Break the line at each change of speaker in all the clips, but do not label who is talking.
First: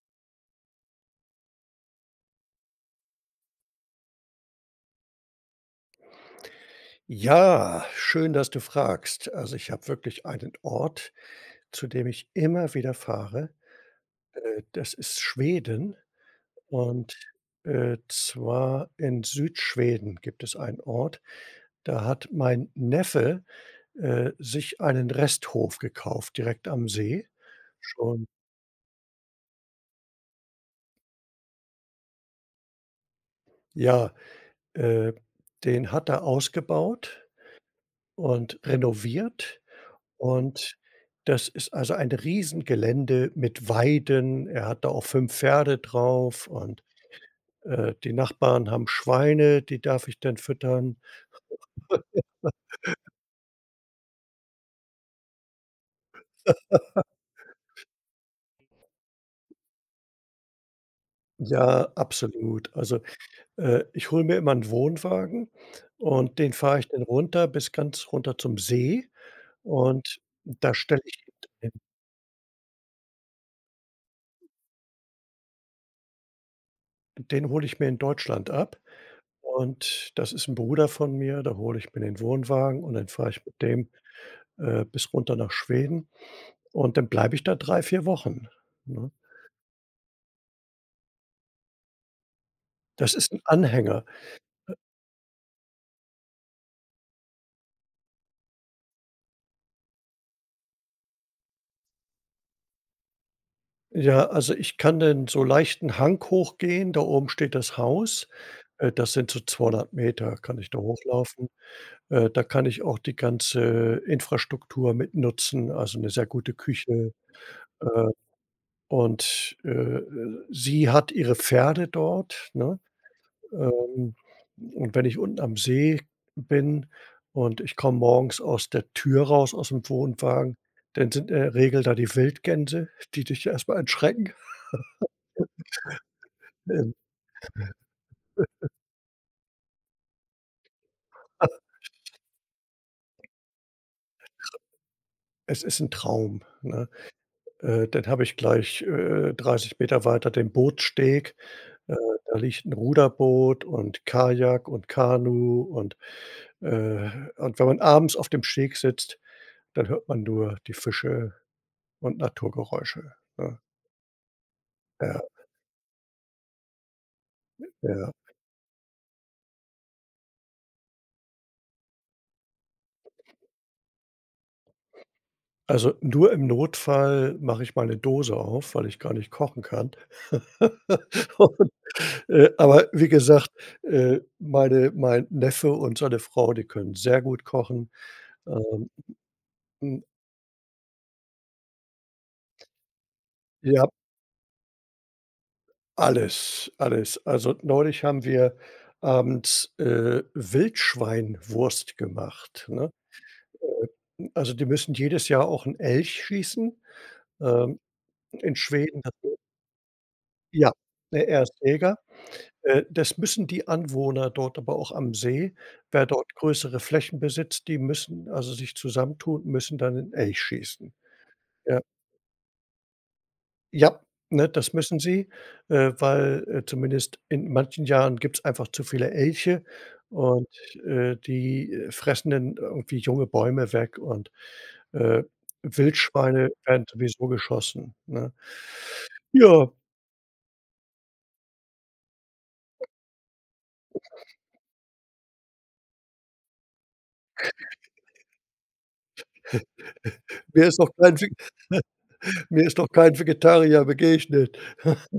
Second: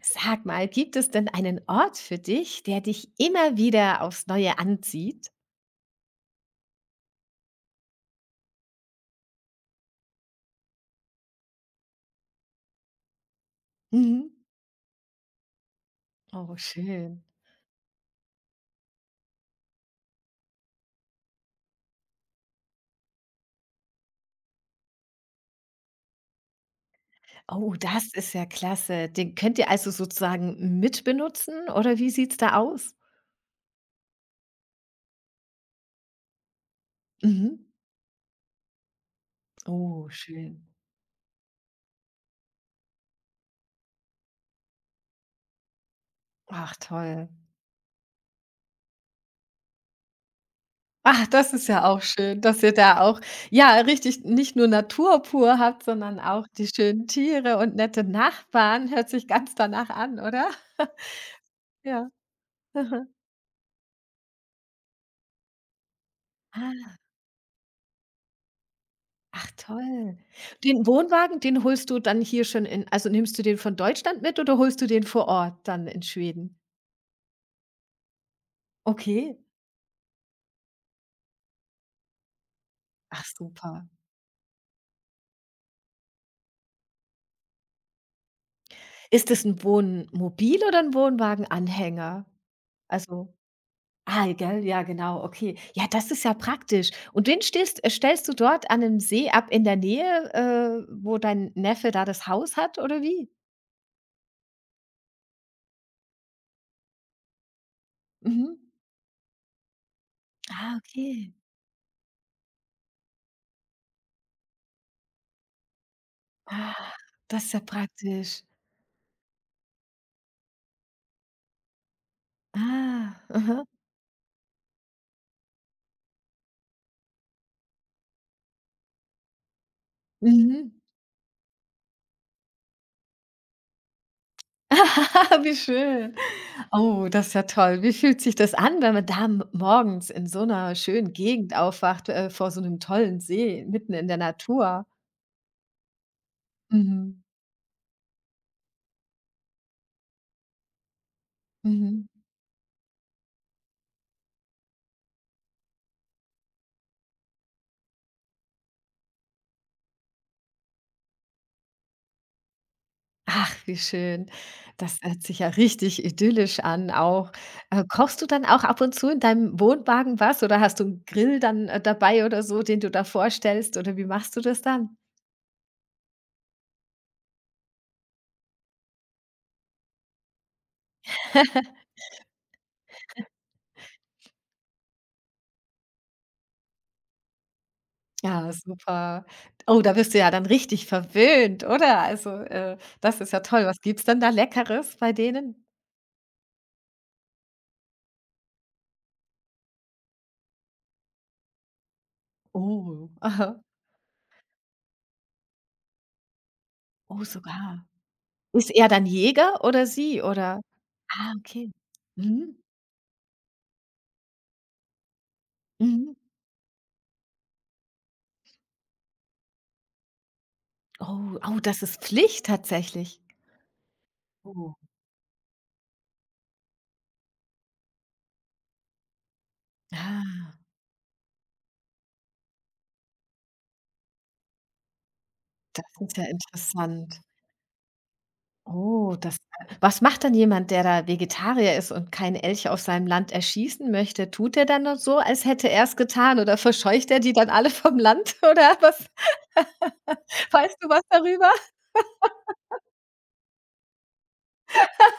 Sag mal, gibt es denn einen Ort für dich, der dich immer wieder aufs Neue anzieht?
Ja, schön, dass du fragst. Also, ich habe wirklich einen Ort, zu dem ich immer wieder fahre.
Mhm.
Das ist Schweden
Oh,
und
schön.
zwar in Südschweden gibt es einen Ort, da hat mein Neffe sich einen Resthof gekauft direkt am See.
Oh, das
Schon,
ist ja klasse. Den könnt ihr also sozusagen mitbenutzen oder wie sieht's da aus?
ja, äh, den hat er ausgebaut
Mhm.
und renoviert.
Oh, schön.
Und das ist also ein Riesengelände mit Weiden. Er hat da auch 5 Pferde drauf
Ach,
und
toll.
die Nachbarn haben Schweine, die darf ich dann füttern.
Ach, das ist ja auch schön, dass ihr da auch, ja, richtig nicht nur Natur pur habt, sondern auch die schönen Tiere und nette Nachbarn. Hört sich ganz danach an, oder?
Ja,
Ja.
absolut. Also, ich hole mir immer einen Wohnwagen und den fahre ich
Aha.
dann runter bis ganz runter zum See
Ach toll.
und da
Den
stelle ich
Wohnwagen, den
den
holst du dann hier schon in also nimmst du den von Deutschland mit oder holst du den vor Ort dann in Schweden?
hole ich mir in Deutschland ab.
Okay.
Und das ist ein Bruder von mir, da hole ich mir den Wohnwagen und dann
Ach
fahre ich mit dem,
super.
bis runter nach Schweden. Und dann bleibe ich da 3 4 Wochen, ne?
Ist das 'n Wohnmobil oder 'n Wohnwagenanhänger?
Das ist
Also
'n Anhänger.
ah, gell, ja genau, okay. Ja, das ist ja praktisch. Und den stehst stellst du dort an 'nem See ab in der Nähe, wo dein Neffe da das Haus hat oder wie?
Ja, also, ich kann dann so leicht 'n Hang hochgehen, da oben steht das Haus.
Mhm.
Das sind so 200 Meter, kann ich
Ah,
da
okay.
hochlaufen. Da kann ich auch die ganze Infrastruktur mit nutzen, also, 'ne sehr gute
Ah,
Küche.
das ist ja
Äh,
praktisch.
und sie hat ihre Pferde dort, ne?
Ah, aha.
Ähm, und wenn ich unten am See bin und ich komme morgens aus der Tür raus aus dem Wohnwagen,
Mhm.
dann sind in der Regel da die Wildgänse, die dich ja erstmal mal erschrecken.
Wie schön.
Ähm,
Oh, das ist ja toll. Wie fühlt sich das an, wenn man da m morgens in so einer schönen Gegend aufwacht, vor so einem tollen See, mitten in der Natur?
es ist ein Traum, ne?
Mhm,
Dann habe ich gleich, 30 Meter weiter den Bootssteg. Äh,
mhm.
da liegt ein Ruderboot und Kajak und Kanu äh und wenn man abends auf dem Steg sitzt, dann hört man nur die Fische und Naturgeräusche,
Ach,
ne?
wie schön. Das
Ja,
hört sich ja richtig idyllisch an auch.
ja.
Kochst du dann auch ab und zu in deinem Wohnwagen was oder hast du einen Grill dann, dabei oder so, den du da vorstellst oder wie machst du das dann?
Also, nur im Notfall mache ich mal 'ne Dose auf, weil ich gar nicht kochen kann. Aber wie gesagt, mein Neffe und seine Frau, die können sehr gut kochen.
Ja,
Ähm,
super. Oh, da
hm,
bist du ja dann richtig verwöhnt, oder? Also, das ist ja toll. Was
ja,
gibt's denn da Leckeres bei denen?
alles, alles. Also, neulich haben wir abends, Wildschweinwurst gemacht, ne?
Oh, aha.
Also, die müssen jedes Jahr auch 'n Elch schießen.
Oh,
Ähm,
sogar.
in
Ist er
Schweden
dann Jäger oder sie, oder?
ja, ne,
Ah,
er ist
okay.
Jäger.
Mhm.
Das müssen die Anwohner dort aber auch am See. Wer
Mhm.
dort größere Flächen besitzt, die müssen also sich zusammentun, müssen dann 'n Elch schießen.
Oh, oh,
Ja.
das ist Pflicht tatsächlich.
Ja, ne, das
Oh.
müssen sie, weil, zumindest in manchen Jahren gibt's einfach zu viele Elche und,
Ah,
die, fressen dann irgendwie junge Bäume weg und, äh,
das ist ja
Wildschweine werden
interessant.
sowieso geschossen, ne?
Oh, das
Ja,
was macht dann jemand, der da Vegetarier ist und keine Elche auf seinem Land erschießen möchte? Tut er dann noch so, als hätte er's getan oder verscheucht er die dann alle vom Land oder was?
mir
Weißt
ist
du
noch
was
kein Ve
darüber?
mir ist noch kein Vegetarier begegnet.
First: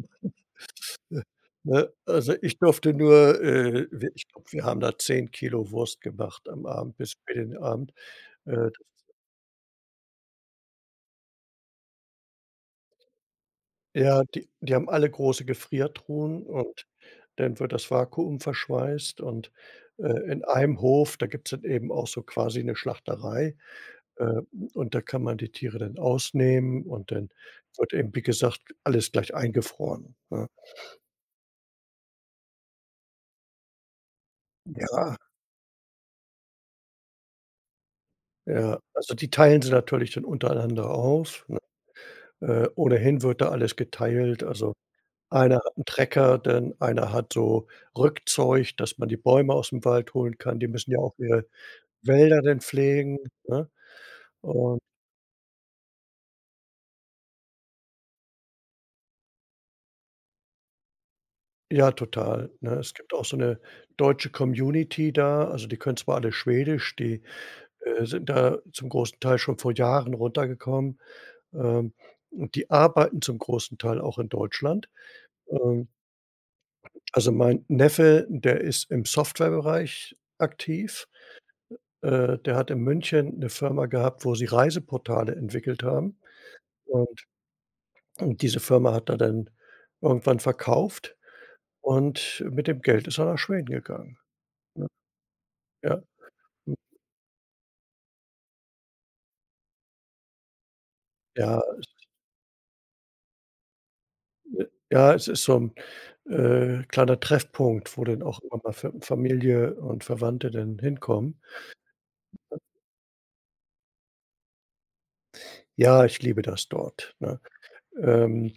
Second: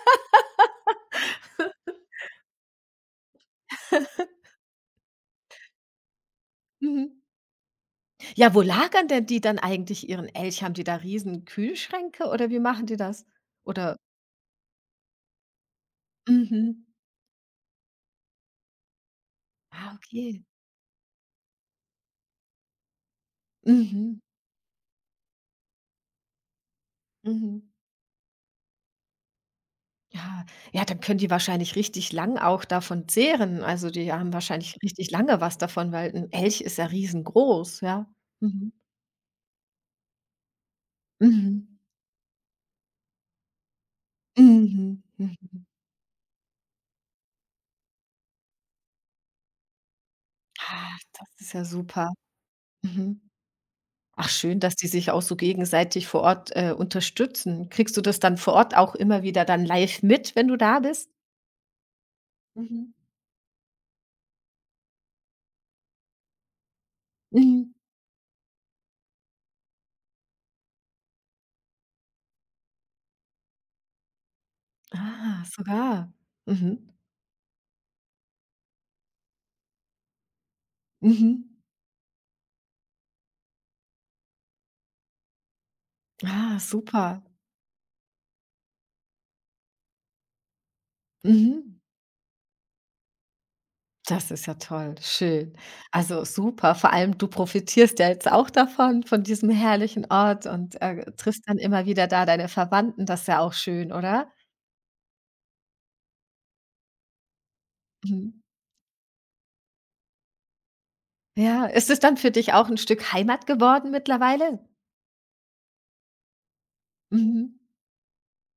Ne, also ich durfte nur, wi ich glaube, wir haben da 10 Kilo Wurst gemacht am Abend
Mhm.
bis für den Abend.
Ja, wo
Äh,
lagern denn die dann eigentlich ihren Elch? Haben die da riesen Kühlschränke oder wie machen die das? Oder
ja, die haben alle große Gefriertruhen
mhm.
und dann wird das Vakuum verschweißt und,
Ah,
in
okay.
einem Hof, da gibt's dann eben auch so quasi eine Schlachterei,
Mhm.
äh, und da kann man die Tiere dann ausnehmen und dann
Mhm.
wird eben, wie gesagt, alles gleich eingefroren,
Ja,
ne?
ja, dann können die wahrscheinlich richtig lang auch davon zehren. Also, die haben wahrscheinlich richtig
Ja,
lange was davon, weil ein Elch ist ja riesengroß, ja. Mhm.
ja. Also die teilen sie natürlich dann untereinander auf, ne?
Mhm.
Ohnehin wird da alles geteilt, also
Mhm.
einer
Mhm.
hat 'n Trecker, dann einer hat so Rückzeug, dass man die Bäume aus'm Wald holen kann. Die müssen
Ah,
ja auch
das
ihre
ist ja super.
Wälder dann pflegen,
Mhm.
ne?
Ach schön, dass
Und
die sich auch so gegenseitig vor Ort, unterstützen. Kriegst du das dann vor Ort auch immer wieder dann live mit, wenn du da bist?
ja, total, ne?
Mhm.
Es gibt auch so 'ne deutsche Community da, also, die können zwar alle Schwedisch, die,
Mhm.
sind da zum großen Teil schon vor Jahren runtergekommen, ähm, und die arbeiten zum großen Teil auch in Deutschland.
Ah,
Ähm,
sogar. Mhm.
also, mein Neffe, der ist im Softwarebereich aktiv.
Mhm.
Der hat in München eine Firma gehabt, wo sie Reiseportale entwickelt haben,
Ah, super.
und und diese Firma hat er dann irgendwann verkauft
Mhm.
und mit dem Geld ist er nach Schweden gegangen,
Das ist ja
ne?
toll, schön.
Ja,
Also
hm,
super, vor allem du profitierst ja jetzt auch davon, von diesem herrlichen Ort und, triffst dann
ja,
immer wieder da deine Verwandten, das ist ja auch schön, oder?
äh, ja, es ist so 'n kleiner Treffpunkt, wo dann
Mhm.
auch immer mal Fa Familie und Verwandte dann hinkommen.
Ja, ist es dann für dich auch ein Stück Heimat geworden mittlerweile?
Ja, ich liebe das dort, ne?
Mhm,
Ähm,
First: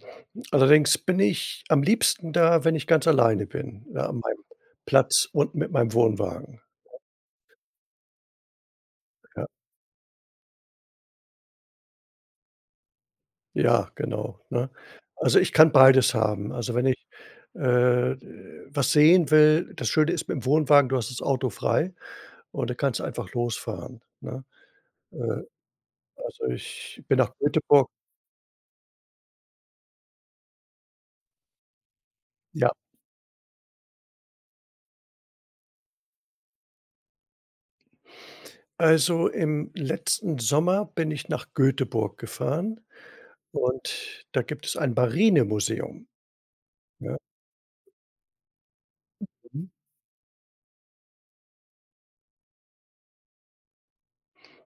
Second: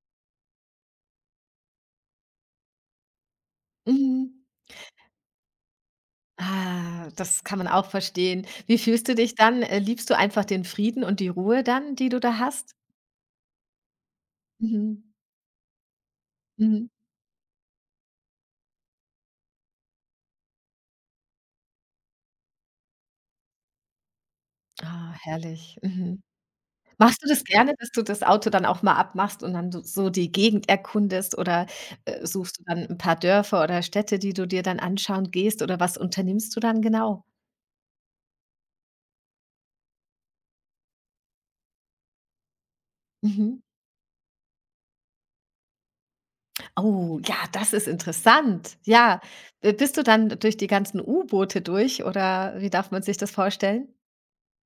allerdings bin ich am liebsten da, wenn ich ganz alleine bin, da an
mhm.
meinem Platz und mit meinem Wohnwagen.
Ah, das kann man auch verstehen. Wie fühlst du dich dann? Liebst du einfach den Frieden und die Ruhe dann, die du da hast?
Ja, genau, ne?
Mhm,
Also, ich kann beides haben. Also, wenn
mhm.
ich, äh, was sehen will. Das Schöne ist mit'm Wohnwagen, du hast das Auto frei und dann kannst du einfach losfahren, ne?
Ah,
Äh,
herrlich. Mhm.
also, ich bin
Machst du
nach
das gerne,
Göteborg
dass du das Auto dann auch mal abmachst und dann so so die Gegend erkundest oder, suchst du
ja,
dann ein paar Dörfer oder Städte, die du dir dann anschauen gehst oder was unternimmst du dann genau?
also, im letzten Sommer bin ich nach Göteborg gefahren
Mhm.
und da gibt es ein Marinemuseum, ne?
Oh, ja, das ist interessant. Ja.
Mhm.
B bist du dann durch die ganzen U-Boote durch oder wie darf man sich das vorstellen?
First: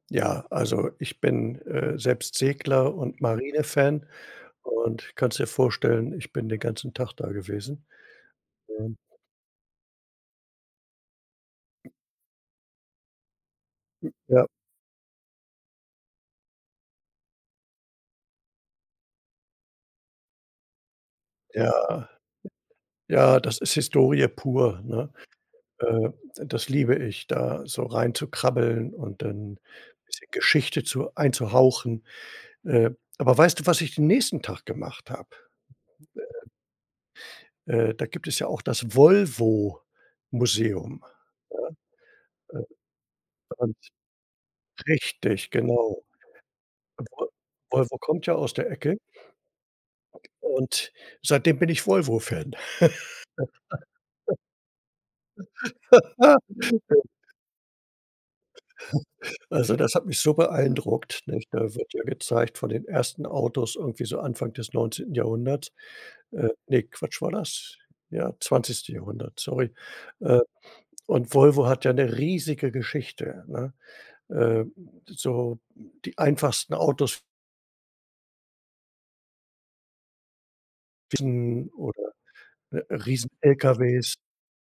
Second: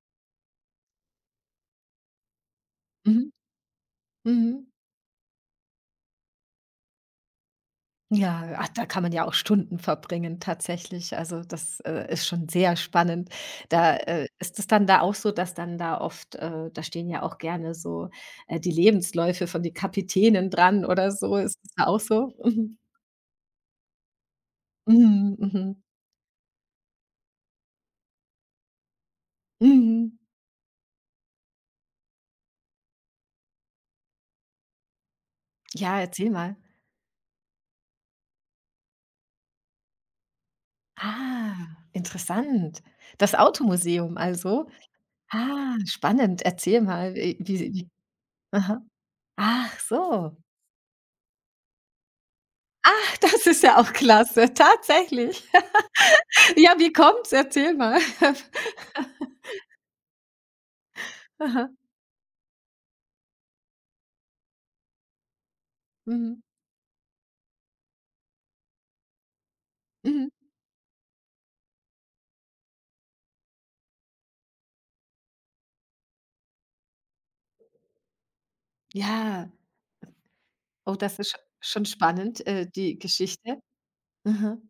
Ja, also, ich bin, selbst Segler und
Mhm.
Marinefan
Mhm.
und kannst dir vorstellen, ich bin den ganzen Tag da gewesen.
Ja, ach, da
Ähm
kann man ja auch Stunden verbringen tatsächlich. Also, das, ist schon sehr spannend. Da,
Ja,
ist es dann da auch so, dass dann da oft da stehen ja auch gerne so, die Lebensläufe von den Kapitänen dran oder so. Ist es da auch
ja,
so? Mhm.
ja, das ist Historie pur, ne?
Mhm, mhm,
Äh, das liebe ich, da so reinzukrabbeln und dann
mhm.
bisschen Geschichte zu einzuhauchen. Äh, aber weißt du, was ich den nächsten Tag gemacht habe?
Ja, erzähl mal.
Da gibt es ja auch das Volvo-Museum.
Ah,
Ja, äh,
interessant. Das
und
Automuseum also?
richtig,
Ah,
genau.
spannend. Erzähl mal,
Vol
wie
Volvo kommt ja aus der
aha.
Ecke
Ach so.
und seitdem bin ich Volvo-Fan.
Ach, das ist ja auch klasse, tatsächlich. Ja, wie kommt's? Erzähl mal.
Also, das hat mich so beeindruckt, nicht? Da
Aha.
wird ja gezeigt von den ersten Autos irgendwie so Anfang des 19. Jahrhunderts.
Mhm.
Ne, Quatsch, war das? Ja, 20. Jahrhundert, sorry.
Mhm.
Äh, und Volvo hat ja eine riesige Geschichte, ne? Äh, so die einfachsten Autos
Ja. Oh, das ist sch schon
oder,
spannend,
ne,
die Geschichte.
Riesen-LKWs,
Mhm.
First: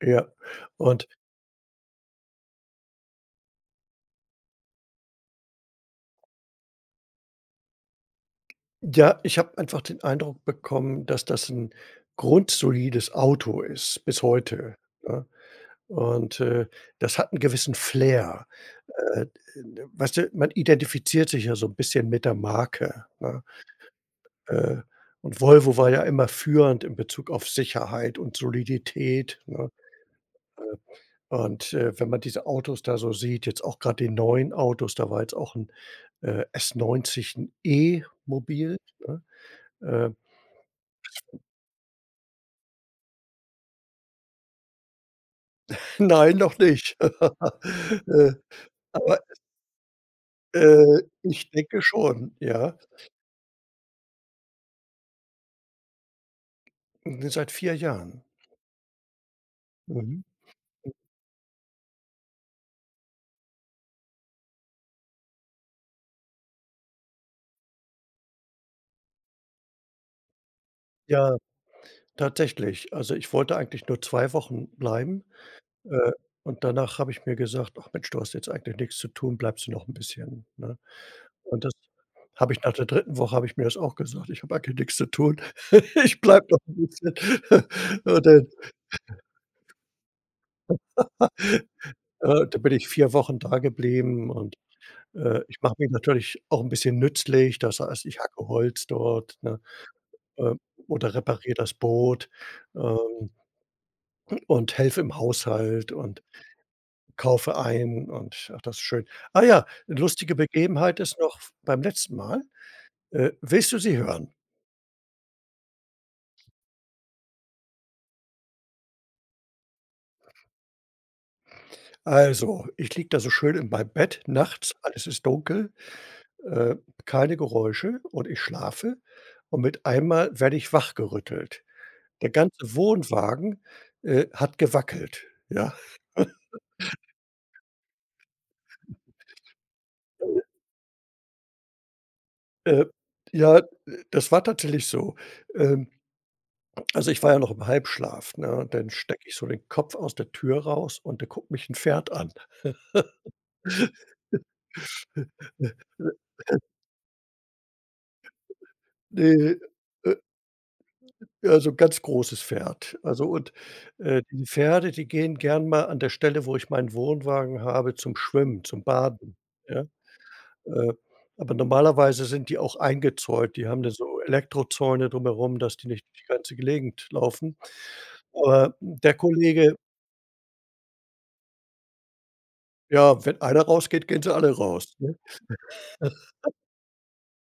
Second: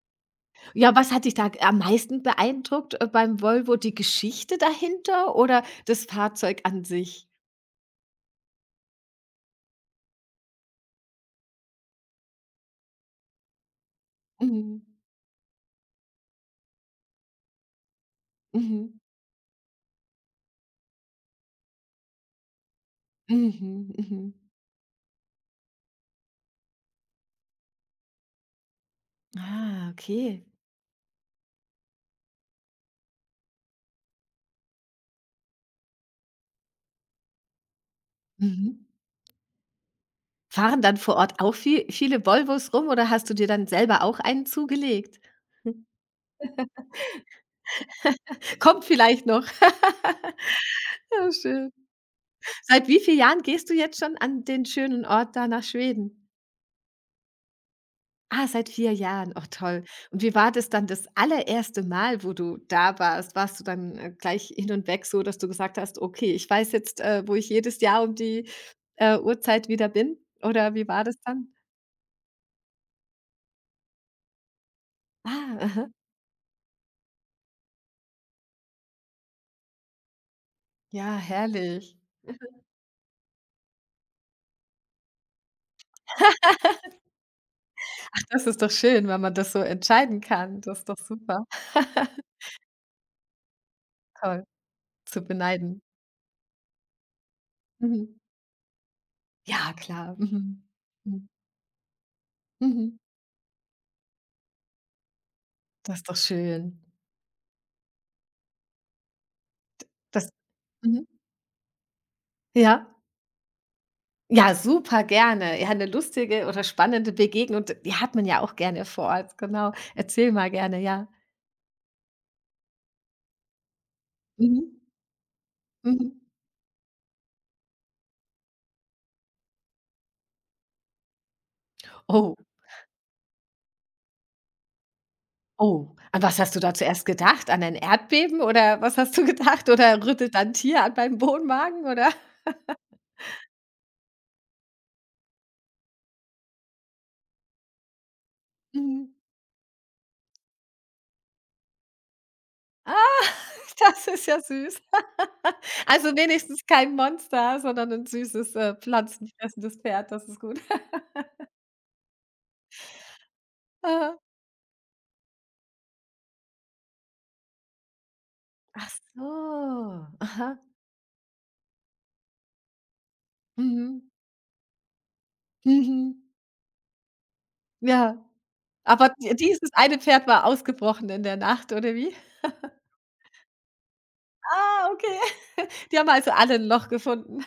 ja.
Ja,
Und
was hat dich da am meisten beeindruckt, beim Volvo? Die Geschichte dahinter oder das Fahrzeug an sich?
ja, ich habe einfach den Eindruck bekommen, dass das ein grundsolides Auto ist bis heute,
Mhm.
ne? Und das hat einen gewissen Flair.
Mhm.
Äh, weißt du, man identifiziert sich ja so ein bisschen mit der Marke, ne?
Mhm. Mhm.
Äh, und Volvo war ja immer führend in Bezug auf Sicherheit und Solidität, ne?
Ah, okay.
Und, wenn man diese Autos da so sieht, jetzt auch gerade die neuen Autos, da war jetzt auch ein s neunzig, ein E-Mobil,
Mhm.
ne? Äh,
Fahren dann vor Ort auch viel viele Volvos rum oder hast du dir dann selber auch einen zugelegt?
nein, noch nicht. Äh,
Kommt
aber,
vielleicht noch.
äh,
Ja,
ich
schön.
denke schon, ja.
Seit wie vielen Jahren gehst du jetzt schon an den schönen Ort da nach Schweden?
Seit 4 Jahren.
Ah, seit 4 Jahren. Oh, toll. Und
Mhm.
wie war das dann das allererste Mal, wo du da warst? Warst du dann, gleich hin und weg so, dass du gesagt hast: „Okay, ich weiß jetzt, wo ich jedes Jahr um die, Uhrzeit wieder bin?“ Oder wie war das
Ja.
dann?
Tatsächlich. Also, ich wollte eigentlich nur 2 Wochen bleiben,
Ah, aha.
äh, und danach habe ich mir gesagt: „Ach Mensch, du hast jetzt eigentlich nichts zu tun, bleibst du noch ein bisschen", ne?
Ja,
Und das
herrlich.
habe ich, nach der dritten Woche habe ich mir das auch gesagt: „Ich habe eigentlich nichts zu tun. Ich bleibe noch ein bisschen."
Ach,
Und dann,
das ist doch schön, wenn man das so entscheiden kann. Das ist doch super.
äh dann bin ich 4 Wochen da geblieben
Toll,
und,
zu
ich mache
beneiden.
mich natürlich auch ein bisschen nützlich. Das heißt, ich
Mhm.
hacke Holz dort, ne,
Ja, klar.
ähm,
Mhm.
oder
Mhm.
repariere das Boot,
Mhm.
ähm, und helfe im Haushalt
Das ist doch
und
schön.
kaufe ein und ach, das ist schön. Ah ja, 'ne
Das
lustige Begebenheit
Mhm.
ist noch f beim letzten Mal.
ja?
Willst du sie hören?
Ja, super gerne. Ja, 'ne lustige oder spannende Begegnung, d die hat man ja auch gerne vor Ort, genau. Erzähl mal gerne, ja.
Also, ich liege da so schön in meinem Bett nachts,
Mhm.
alles ist dunkel,
Mhm.
äh, keine Geräusche und ich schlafe und mit einmal werde ich wachgerüttelt. Der
Oh,
ganze Wohnwagen, hat gewackelt, ja.
oh. An was hast du da zuerst gedacht? An ein Erdbeben oder was hast du gedacht? Oder rüttelt da 'n Tier an meinem Wohnwagen oder?
Äh, ja, das war tatsächlich so. Ähm, also, ich war ja noch im Halbschlaf, ne, und dann
Mhm.
stecke ich so den Kopf aus der Tür raus und da guckt mich 'n Pferd an.
Ah, das ist ja süß. Also, wenigstens kein Monster, sondern 'n süßes,
Ne,
pflanzenfressendes Pferd,
äh,
das ist gut.
also ganz großes Pferd. Also und,
Aha.
die Pferde, die gehen gern mal an der Stelle, wo ich meinen Wohnwagen habe, zum Schwimmen, zum
Ach so.
Baden, ja?
Aha.
Äh, aber normalerweise sind die auch eingezäunt. Die haben da
Mhm.
so Elektrozäune drumherum, dass die nicht
Mhm.
durch die ganze Gegend laufen.
Ja,
Aber
aber
der
die dieses
Kollege
eine Pferd war ausgebrochen in der Nacht, oder wie?
ja, wenn einer rausgeht, gehen sie alle
Ah,
raus, ne?
okay. Die haben also alle 'n Loch gefunden.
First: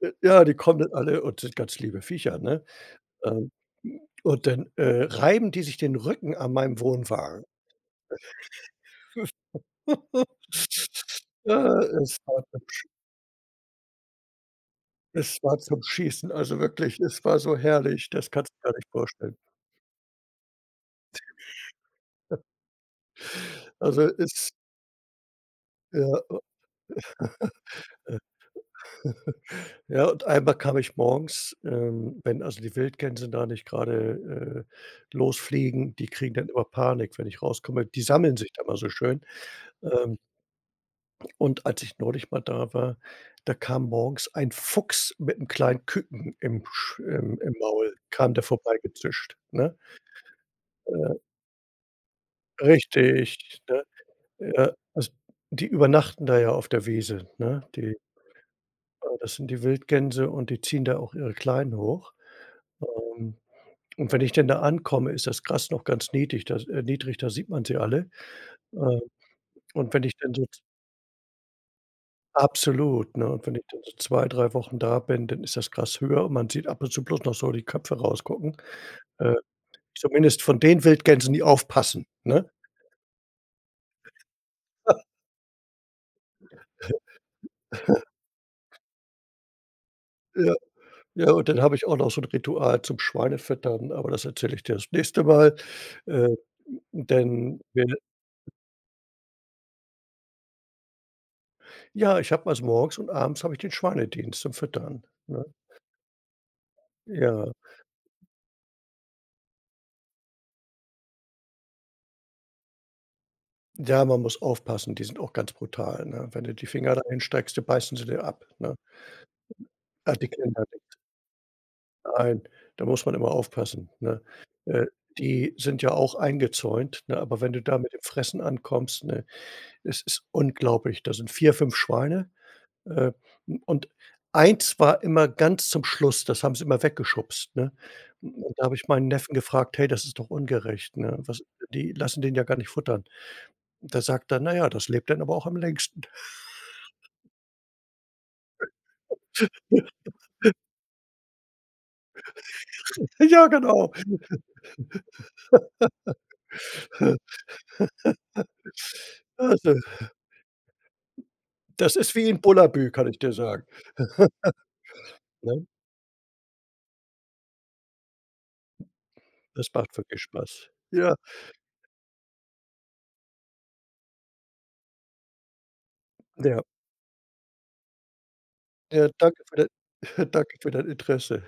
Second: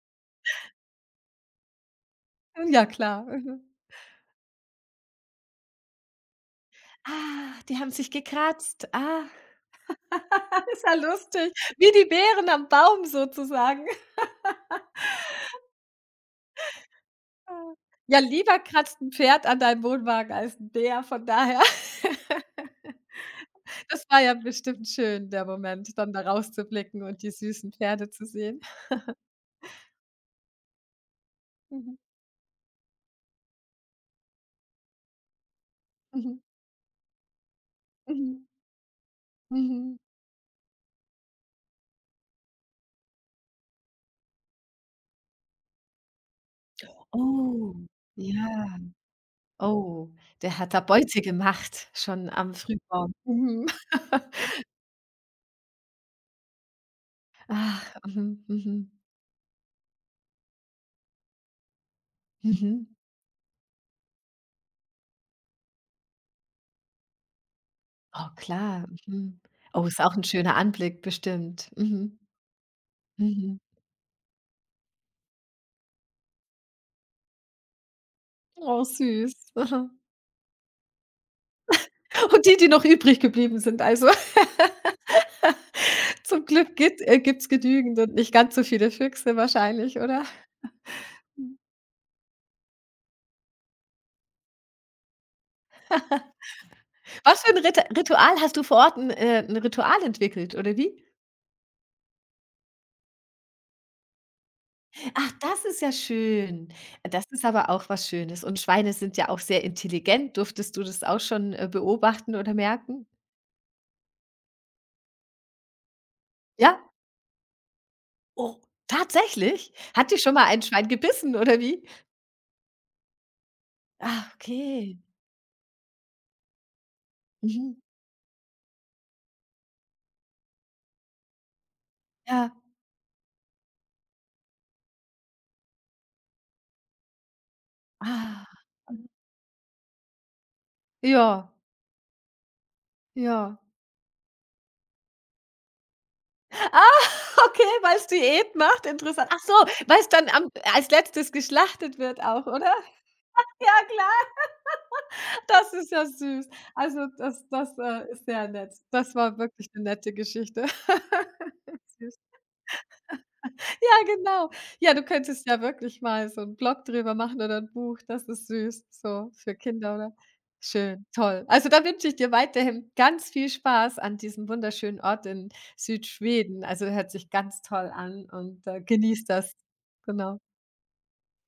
Ja, die kommen dann alle und sind ganz liebe Viecher, ne?
Ja klar,
Ähm,
mhm.
und dann, reiben die sich den Rücken an meinem Wohnwagen.
Ah, die haben sich gekratzt. Ah. Ist ja lustig,
Äh,
wie die
es war
Beeren am Baum sozusagen.
es war zum Schießen, also wirklich, es war so
Ah.
herrlich,
Ja,
das kannst du
lieber
dir gar nicht
kratzt 'n
vorstellen.
Pferd an deinem Wohnwagen als 'n Bär, von daher. Das
Also,
war ja
es
bestimmt schön, der Moment, dann da
ja,
rauszublicken und die süßen Pferde
äh,
zu sehen.
ja, und einmal kam ich morgens,
Mhm,
wenn also die Wildgänse da nicht grade, losfliegen, die
mhm,
kriegen dann immer Panik, wenn ich rauskomme. Die sammeln
mhm,
sich da immer so schön.
mhm.
Ähm, und als ich neulich mal da war, da kam morgens ein Fuchs mit 'nem kleinen Küken im Sch im im
Oh,
Maul kam der
ja.
vorbeigezischt, ne?
Oh, der hat da
Äh,
Beute gemacht, schon am Frühmorgen.
richtig,
Mhm.
ne? Ja, also, die übernachten da ja auf der Wiese, ne?
Ah,
Die
mhm, mhm,
das sind die Wildgänse und die ziehen da auch ihre Kleinen hoch.
mhm.
Ähm, und wenn ich denn da ankomme, ist das Gras noch ganz niedrig, da sieht man sie alle.
Oh, klar,
Ähm,
mhm. Oh,
und
ist
wenn ich
auch ein
dann so
schöner
z
Anblick bestimmt. Mhm,
absolut, ne? Und wenn
mhm.
ich dann so 2, 3 Wochen da bin, dann ist das Gras höher und man sieht ab und zu bloß noch so die Köpfe rausgucken.
Oh, süß.
Äh,
Aha.
zumindest von den Wildgänsen, die aufpassen,
Und
ne?
die, die noch übrig geblieben sind, also zum Glück gibt es genügend und nicht ganz so viele Füchse wahrscheinlich, oder?
Ja, ja, und dann habe ich auch noch so ein Ritual zum Schweinefüttern, aber das erzähle ich dir das nächste Mal. Äh
Was für
Denn
ein
wir
Ritual hast du vor Ort ein 'n Ritual entwickelt, oder wie?
ja, ich habe also morgens und abends habe ich den Schweinedienst zum Füttern,
Ach,
ne?
das ist ja schön. Das ist
Ja.
aber auch was Schönes. Und Schweine sind ja auch sehr intelligent. Durftest du das auch schon, beobachten oder merken?
Ja, man muss aufpassen, die sind auch ganz brutal, ne? Wenn du die
Ja?
Finger da hinstreckst, die beißen sie dir ab,
Oh,
ne?
tatsächlich? Hat
Ah,
dich
die
schon mal ein
Kinder,
Schwein gebissen oder wie?
nein, da muss man immer aufpassen, ne?
Ah,
Äh,
okay.
die sind ja auch eingezäunt, ne, aber wenn du
Mhm.
da mit dem Fressen ankommst, ne, es ist unglaublich. Da sind 4, 5 Schweine.
Ja.
Äh, und eins war immer ganz zum Schluss, das haben sie immer weggeschubst, ne?
Ah.
Und da habe ich
Mhm.
meinen Neffen gefragt: „Hey, das ist doch ungerecht, ne? Was
Ja,
die lassen den ja gar nicht futtern."
ja.
Da sagt er: „Na ja, das lebt dann aber auch am längsten."
Ah, okay, weil es Diät macht, interessant. Ach so, weil es dann am als Letztes geschlachtet wird auch, oder?
Ja,
Ja,
genau.
klar. Das ist ja süß. Also, das ist sehr nett. Das war wirklich
Also,
'ne nette Geschichte.
das ist
Süß.
wie in Bullabü, kann ich dir sagen,
Ja, genau. Ja, du könntest ja
ne?
wirklich mal so 'n Blog drüber machen oder 'n Buch. Das ist süß, so für
Das
Kinder,
macht
oder?
wirklich Spaß.
Schön,
Ja,
toll. Also, da wünsche ich dir weiterhin ganz viel Spaß an diesem wunderschönen Ort in
ja.
Südschweden. Also, hört sich ganz toll an und,
Ja,
genieß
danke
das.
für de
Genau.
danke für dein Interesse.